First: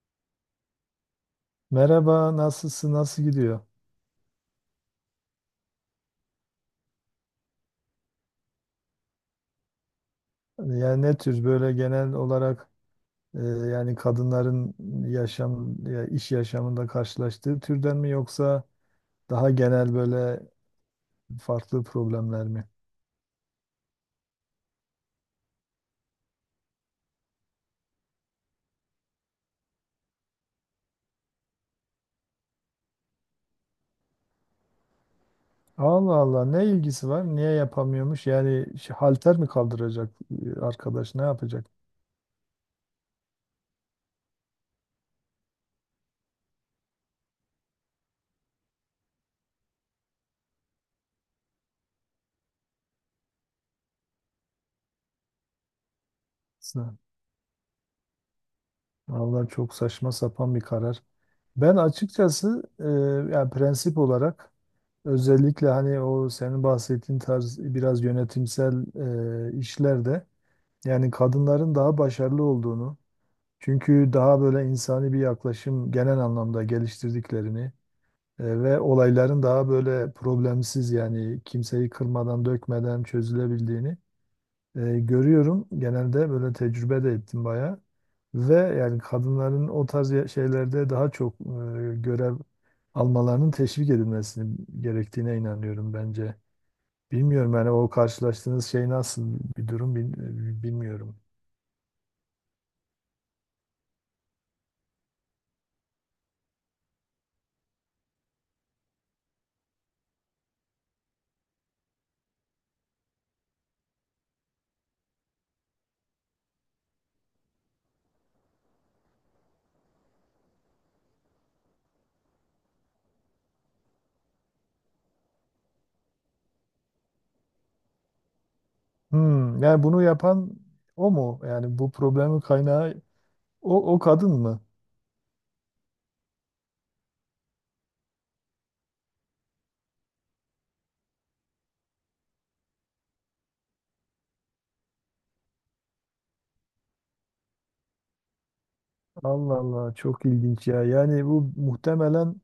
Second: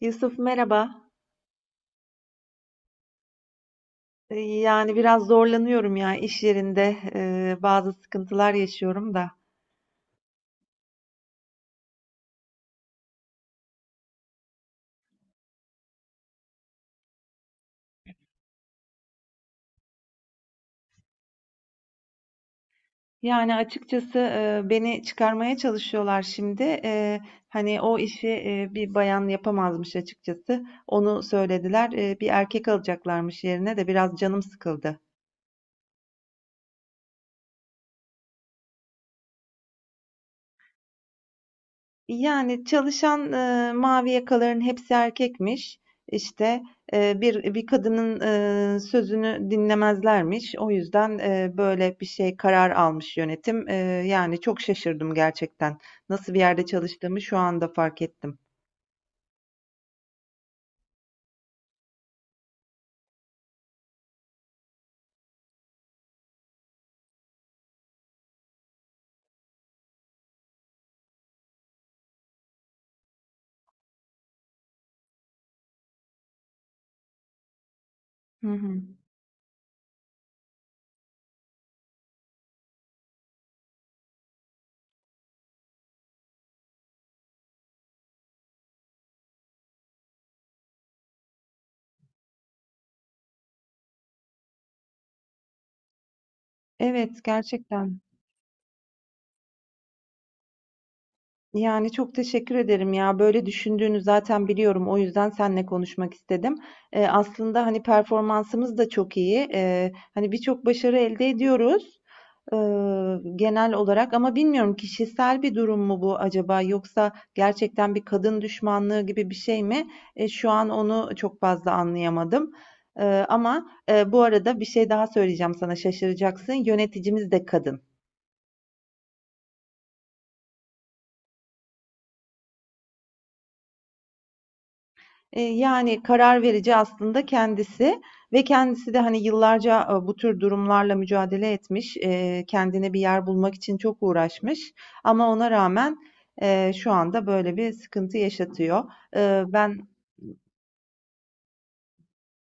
Yusuf merhaba. Merhaba, nasılsın, nasıl gidiyor? Yani biraz zorlanıyorum ya iş yerinde bazı sıkıntılar yaşıyorum da. Yani ne tür böyle genel olarak yani kadınların yaşam, ya iş yaşamında karşılaştığı türden mi yoksa daha genel böyle farklı problemler mi? Yani açıkçası beni çıkarmaya çalışıyorlar şimdi. Hani o işi bir bayan yapamazmış açıkçası. Onu söylediler. Bir erkek alacaklarmış yerine de biraz canım sıkıldı. Allah Allah, ne ilgisi var? Niye yapamıyormuş? Yani şey, halter mi kaldıracak arkadaş, ne yapacak? Yani, çalışan, mavi yakaların hepsi erkekmiş. İşte, bir kadının, sözünü dinlemezlermiş. O yüzden, böyle bir şey karar almış yönetim. Yani çok şaşırdım gerçekten. Nasıl bir yerde Sa- çalıştığımı şu anda fark ettim. Vallahi çok saçma sapan bir karar. Ben açıkçası yani prensip olarak, özellikle hani o senin bahsettiğin tarz biraz yönetimsel işlerde yani kadınların daha başarılı olduğunu, çünkü daha böyle insani bir yaklaşım genel anlamda geliştirdiklerini Hı ve hı. olayların daha böyle problemsiz, yani kimseyi kırmadan dökmeden çözülebildiğini görüyorum. Genelde böyle tecrübe de ettim bayağı ve yani kadınların o tarz şeylerde daha çok görev almalarının teşvik edilmesini gerektiğine inanıyorum bence. Evet, Bilmiyorum yani o gerçekten. karşılaştığınız şey nasıl bir durum, bilmiyorum. Yani, çok teşekkür ederim ya. Böyle düşündüğünü zaten biliyorum. O yüzden seninle konuşmak istedim. Aslında, hani, performansımız da çok iyi. Hani, birçok başarı elde ediyoruz, genel olarak ama bilmiyorum kişisel bir durum mu bu acaba yoksa gerçekten bir kadın düşmanlığı gibi bir şey mi? Şu an onu çok fazla anlayamadım. Ama bu arada bir şey daha söyleyeceğim sana, şaşıracaksın. Yöneticimiz de kadın. Hmm, yani bunu yapan o mu? Yani bu problemin kaynağı o kadın mı? Yani karar verici aslında kendisi ve kendisi de, hani, yıllarca, bu tür durumlarla mücadele etmiş, kendine bir yer bulmak için çok uğraşmış ama ona rağmen, şu anda böyle bir sıkıntı yaşatıyor. Allah Ben Allah, çok ilginç ya. Yani bu muhtemelen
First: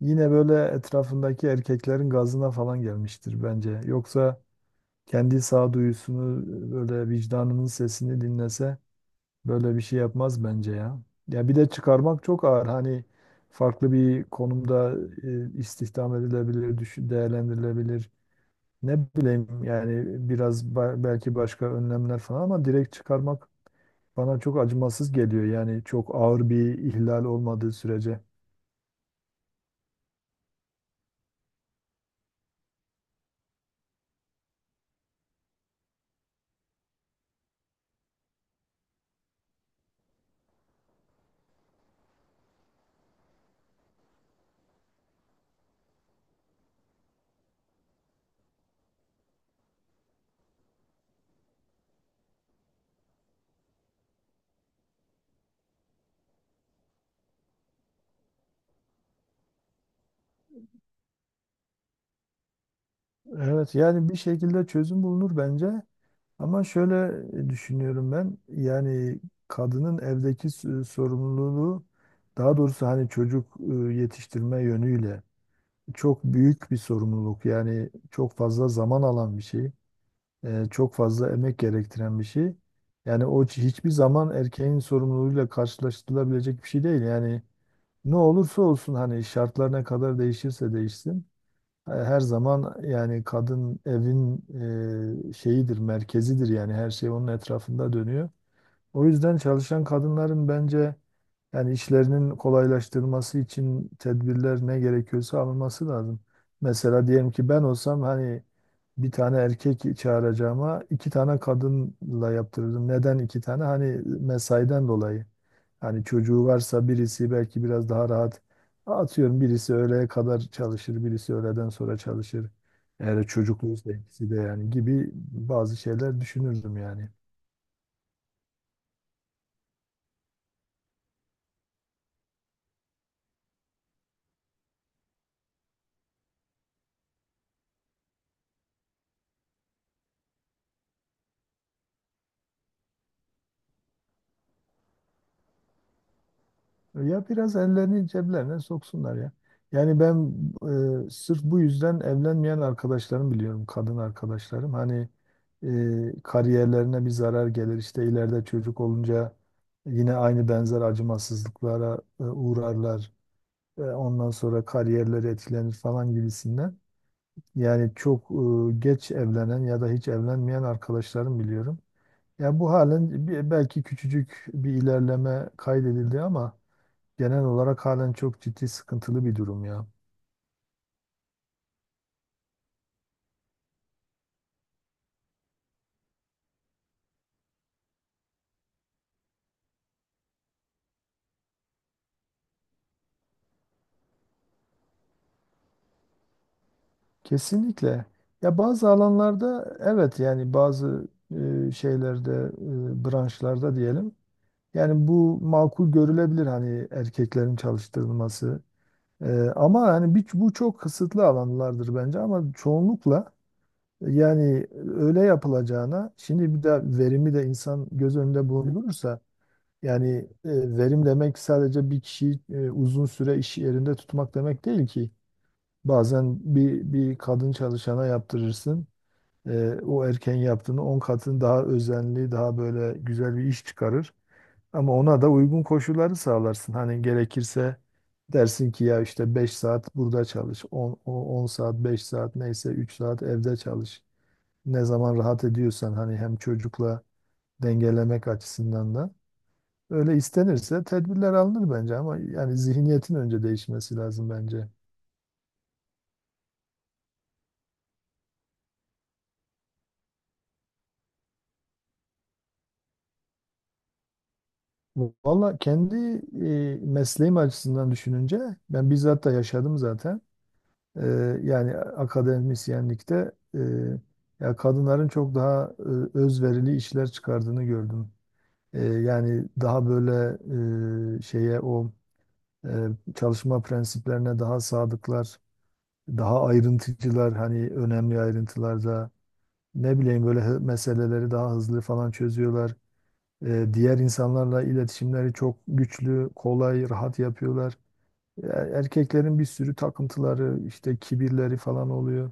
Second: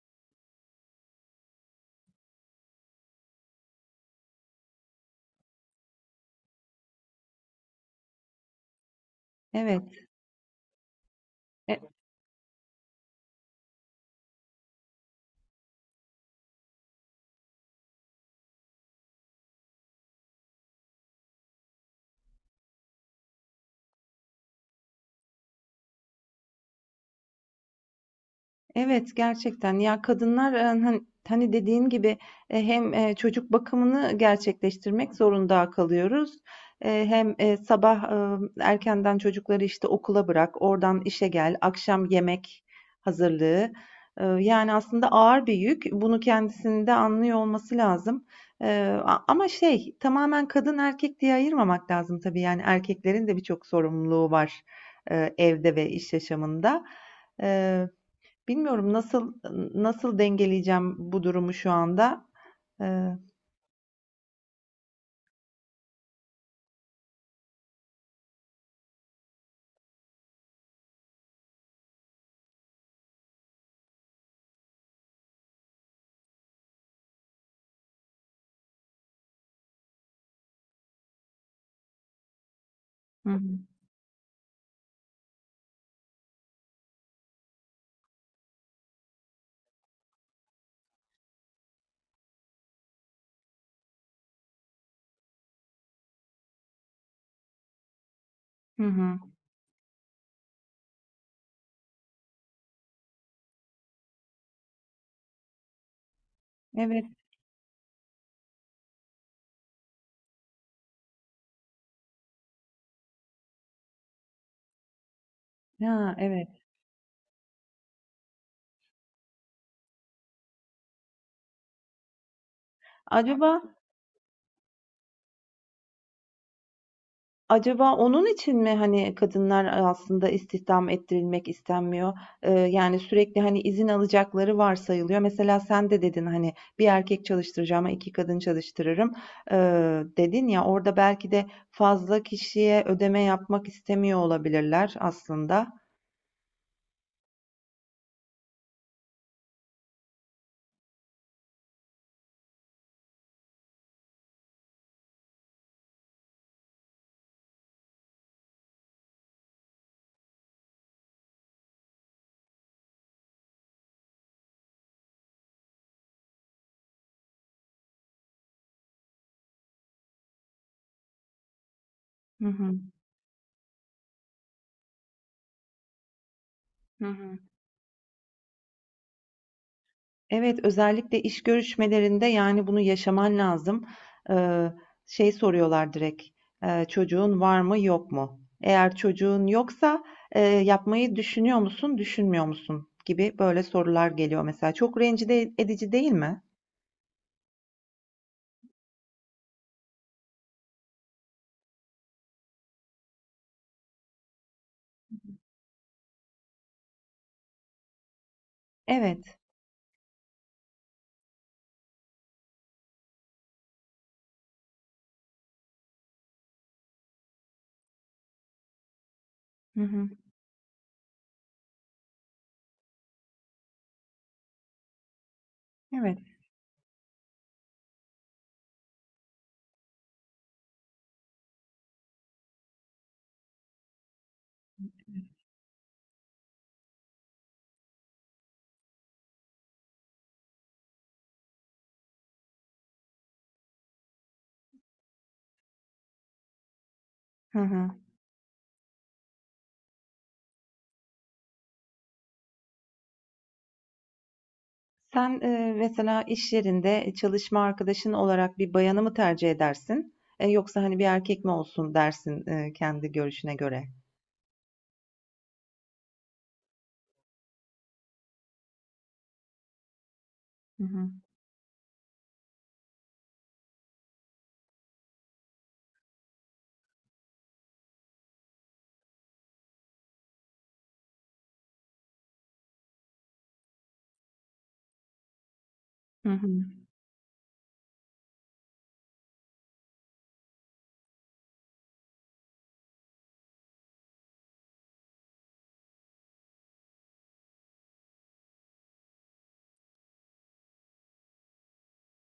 yine böyle etrafındaki erkeklerin gazına falan gelmiştir bence. Yoksa kendi sağduyusunu, böyle vicdanının sesini dinlese böyle bir şey Evet. yapmaz bence ya. Ya bir de E çıkarmak çok ağır. Hani farklı bir konumda istihdam edilebilir, düşün, değerlendirilebilir. Ne bileyim, yani biraz belki başka önlemler falan, ama direkt çıkarmak bana çok acımasız geliyor. Yani çok ağır bir ihlal olmadığı sürece. Evet gerçekten ya kadınlar hani, hani dediğin gibi hem çocuk bakımını gerçekleştirmek zorunda kalıyoruz. Hem sabah erkenden çocukları işte okula bırak, oradan işe gel, akşam yemek hazırlığı. Yani aslında ağır bir yük. Bunu kendisinde anlıyor olması lazım. Ama şey tamamen kadın erkek diye ayırmamak lazım tabii. Yani erkeklerin de birçok sorumluluğu var evde ve iş yaşamında. Bilmiyorum nasıl dengeleyeceğim bu durumu şu anda. Eee, Evet, yani bir şekilde çözüm bulunur bence. Ama şöyle düşünüyorum ben. Yani kadının evdeki sorumluluğu, daha doğrusu hani çocuk yetiştirme yönüyle çok büyük bir sorumluluk. Yani çok fazla zaman alan bir şey, çok fazla emek gerektiren bir şey. Yani hı o hı. Hiçbir zaman erkeğin sorumluluğuyla karşılaştırılabilecek bir şey değil. Yani ne olursa olsun, hani şartlar ne kadar değişirse değişsin, her zaman yani kadın evin şeyidir, merkezidir, yani her şey onun etrafında dönüyor. Hı O hı. yüzden çalışan kadınların bence yani işlerinin kolaylaştırılması için tedbirler ne gerekiyorsa alınması lazım. Evet. Mesela diyelim ki ben olsam, hani bir tane erkek çağıracağıma iki tane kadınla yaptırırdım. Neden iki tane? Hani mesaiden dolayı. Hani Ha, çocuğu evet. varsa birisi belki biraz daha rahat, atıyorum birisi öğleye kadar çalışır, birisi öğleden sonra çalışır. Eğer Acaba çocukluysa ikisi de yani, gibi bazı şeyler düşünürdüm yani. acaba onun için mi hani kadınlar aslında istihdam ettirilmek istenmiyor? Yani sürekli hani izin alacakları varsayılıyor. Mesela sen de dedin hani bir erkek çalıştıracağıma iki kadın çalıştırırım. Dedin ya orada belki de fazla kişiye ödeme yapmak istemiyor olabilirler aslında. Ya biraz ellerini ceplerine soksunlar ya. Yani ben sırf bu yüzden evlenmeyen arkadaşlarım biliyorum, kadın arkadaşlarım. Hani kariyerlerine bir zarar gelir, işte ileride çocuk olunca yine aynı, benzer acımasızlıklara uğrarlar. Ondan sonra kariyerleri etkilenir falan gibisinden. Yani çok geç evlenen ya da hiç evlenmeyen arkadaşlarım biliyorum. Hı Ya bu hı. halen belki küçücük bir ilerleme kaydedildi ama Hı hı. genel olarak halen çok ciddi sıkıntılı bir durum ya. Evet, özellikle iş görüşmelerinde yani bunu yaşaman lazım. Eee, Şey soruyorlar direkt, çocuğun var mı yok mu? Eğer çocuğun yoksa yapmayı düşünüyor musun, düşünmüyor musun gibi böyle sorular geliyor mesela. Çok rencide edici değil mi? Kesinlikle. Ya bazı alanlarda, evet yani bazı şeylerde, branşlarda diyelim. Yani bu makul görülebilir, hani erkeklerin çalıştırılması. Evet. Ama hani bir, bu çok kısıtlı alanlardır bence, ama çoğunlukla yani öyle yapılacağına, şimdi bir de verimi de insan göz önünde bulundurursa. Hı Yani hı. Verim demek sadece bir kişiyi uzun süre iş yerinde tutmak demek değil ki. Evet. Bazen bir kadın çalışana yaptırırsın. O erken yaptığını 10 katını daha özenli, daha böyle güzel bir iş çıkarır. Ama ona da uygun koşulları sağlarsın. Hani gerekirse dersin ki ya işte 5 saat burada çalış, 10 10 saat, 5 saat neyse 3 saat evde çalış. Ne zaman rahat ediyorsan, hani hem çocukla Hı hı. dengelemek açısından da. Öyle istenirse tedbirler alınır bence, ama yani zihniyetin önce değişmesi lazım bence. Sen mesela iş yerinde çalışma arkadaşın olarak bir bayanı mı tercih edersin? Yoksa hani bir erkek mi olsun dersin kendi görüşüne göre? Valla kendi mesleğim açısından düşününce ben bizzat da yaşadım zaten. Hı E, hı. Yani akademisyenlikte, ya kadınların çok daha özverili işler çıkardığını gördüm. Yani daha böyle şeye o e, çalışma prensiplerine daha sadıklar, Hı daha hı. ayrıntıcılar, hani önemli ayrıntılarda ne bileyim böyle meseleleri daha hızlı falan çözüyorlar. Diğer insanlarla iletişimleri çok güçlü, kolay, rahat yapıyorlar. Erkeklerin bir sürü takıntıları, işte kibirleri falan oluyor.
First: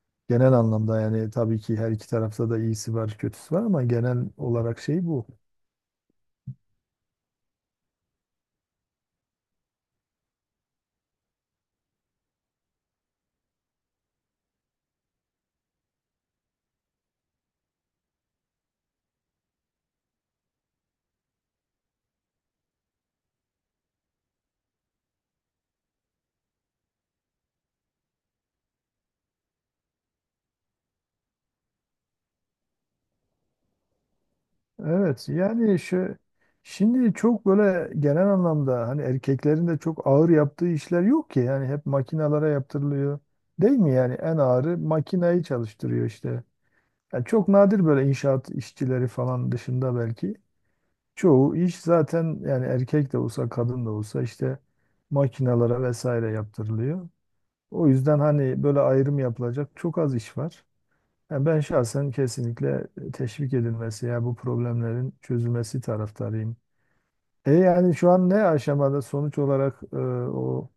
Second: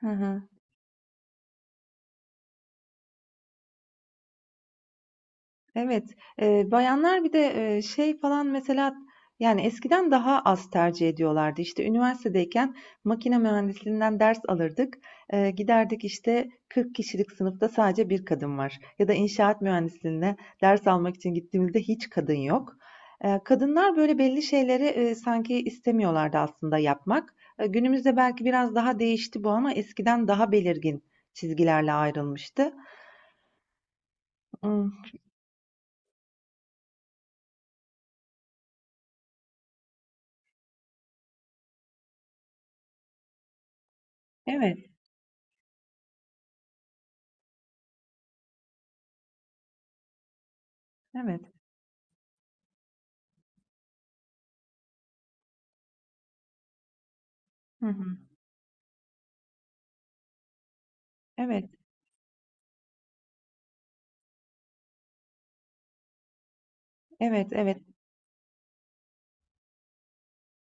Hı hı. Genel anlamda yani tabii ki her iki tarafta da iyisi var, kötüsü var, ama genel olarak şey bu. Evet, bayanlar bir de, şey falan mesela, yani, eskiden daha az tercih ediyorlardı. İşte, üniversitedeyken makine mühendisliğinden ders alırdık. Giderdik, işte, 40 kişilik sınıfta sadece bir kadın var ya da inşaat mühendisliğine ders almak için gittiğimizde hiç kadın yok. Kadınlar, böyle, belli şeyleri, sanki istemiyorlardı aslında yapmak. Günümüzde belki biraz daha değişti bu ama eskiden daha belirgin çizgilerle ayrılmıştı. Imm, Evet, yani şimdi çok böyle genel anlamda hani erkeklerin de çok ağır yaptığı işler yok ki, yani hep makinalara yaptırılıyor. Değil mi, yani en ağırı evet, makinayı çalıştırıyor işte. Yani çok nadir, böyle inşaat işçileri falan dışında belki. evet. Çoğu iş zaten yani erkek de olsa kadın da olsa işte makinalara vesaire yaptırılıyor. Hı O yüzden hı. hani böyle ayrım yapılacak çok az iş var. Yani ben Evet. şahsen kesinlikle teşvik edilmesi, ya bu problemlerin çözülmesi taraftarıyım. Evet, E evet. yani şu an ne aşamada, sonuç olarak o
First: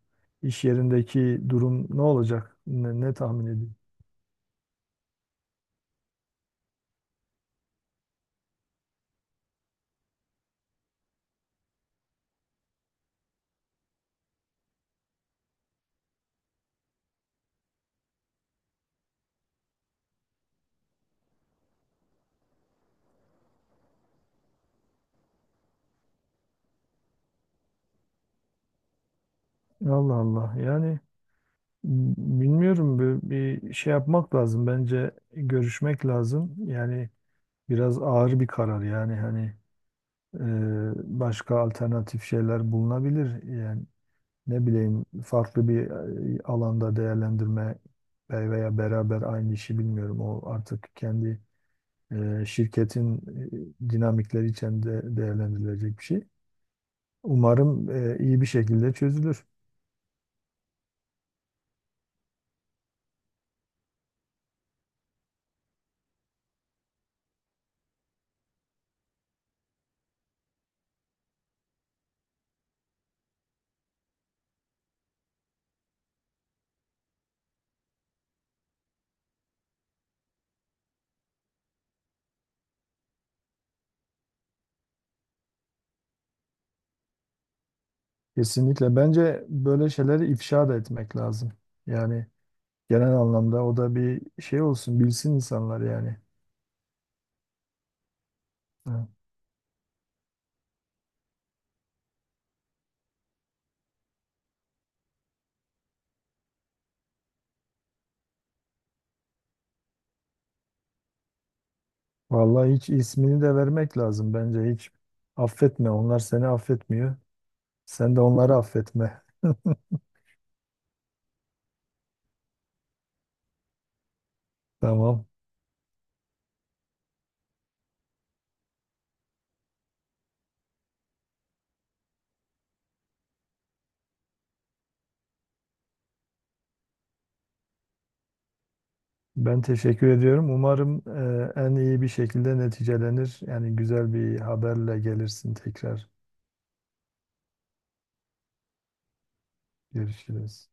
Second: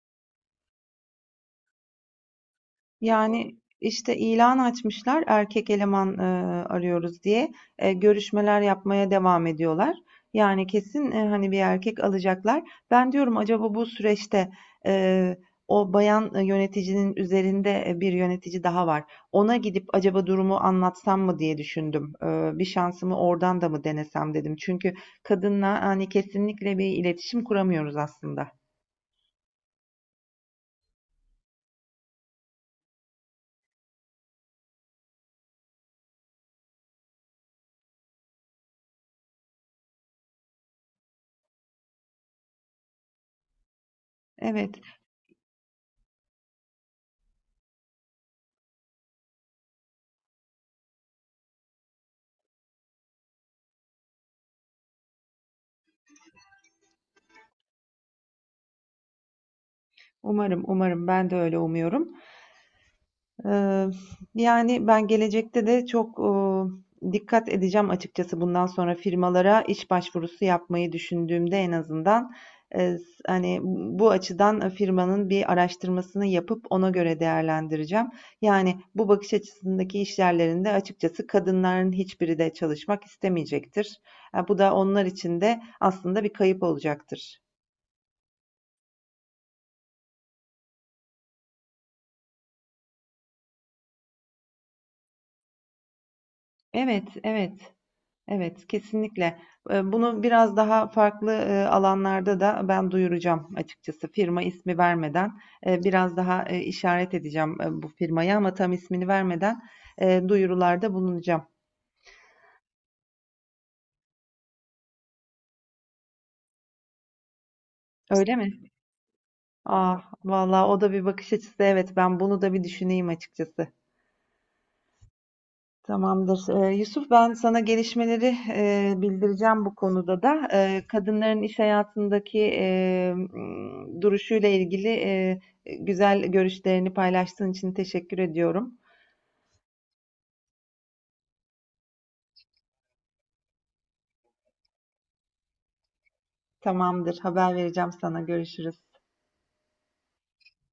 iş yerindeki durum ne olacak? Ne tahmin Yani ediyorsun? işte ilan açmışlar erkek eleman arıyoruz diye. Görüşmeler yapmaya devam ediyorlar. Yani kesin hani bir erkek alacaklar. Ben diyorum acaba bu süreçte e, o bayan yöneticinin üzerinde bir yönetici daha var. Ona gidip acaba durumu anlatsam mı diye düşündüm. Bir şansımı oradan da mı denesem dedim. Çünkü kadınla hani kesinlikle bir iletişim kuramıyoruz aslında. Allah Allah. Yani bilmiyorum, bir şey yapmak lazım. Bence görüşmek lazım. Yani biraz ağır bir karar, yani hani başka alternatif şeyler bulunabilir. Yani ne Evet, bileyim, farklı bir alanda değerlendirme veya beraber aynı işi, bilmiyorum. O artık kendi şirketin dinamikleri içinde değerlendirilecek bir şey. Umarım iyi bir şekilde çözülür. umarım, umarım ben de öyle umuyorum. Eee, Yani ben gelecekte de çok, dikkat edeceğim açıkçası bundan sonra firmalara iş başvurusu yapmayı düşündüğümde en azından, s hani, bu açıdan firmanın bir araştırmasını yapıp ona göre değerlendireceğim. Yani bu bakış açısındaki işyerlerinde açıkçası kadınların hiçbiri de çalışmak istemeyecektir. Bu da onlar için de aslında bir kayıp olacaktır. Kesinlikle. Bence böyle şeyleri ifşa da etmek lazım. Yani, genel anlamda o da bir şey olsun, bilsin insanlar yani. Evet, evet. Evet, Evet. kesinlikle. Bunu biraz daha farklı, alanlarda da ben duyuracağım açıkçası. Firma ismi vermeden, biraz daha, işaret edeceğim, bu firmayı ama tam ismini vermeden, duyurularda bulunacağım. Vallahi hiç, ismini de vermek lazım bence, hiç. Affetme, onlar seni affetmiyor. Sen de Öyle onları mi? affetme. Ah, vallahi o da bir bakış açısı. Evet, ben bunu da bir düşüneyim açıkçası. Tamam. Tamamdır. Yusuf, ben sana gelişmeleri bildireceğim bu konuda da. Kadınların iş hayatındaki duruşuyla ilgili güzel görüşlerini paylaştığın için teşekkür ediyorum. Ben teşekkür ediyorum. Umarım en iyi bir şekilde neticelenir. Yani güzel bir haberle gelirsin tekrar. Tamamdır, haber vereceğim sana. Görüşürüz. Görüşürüz.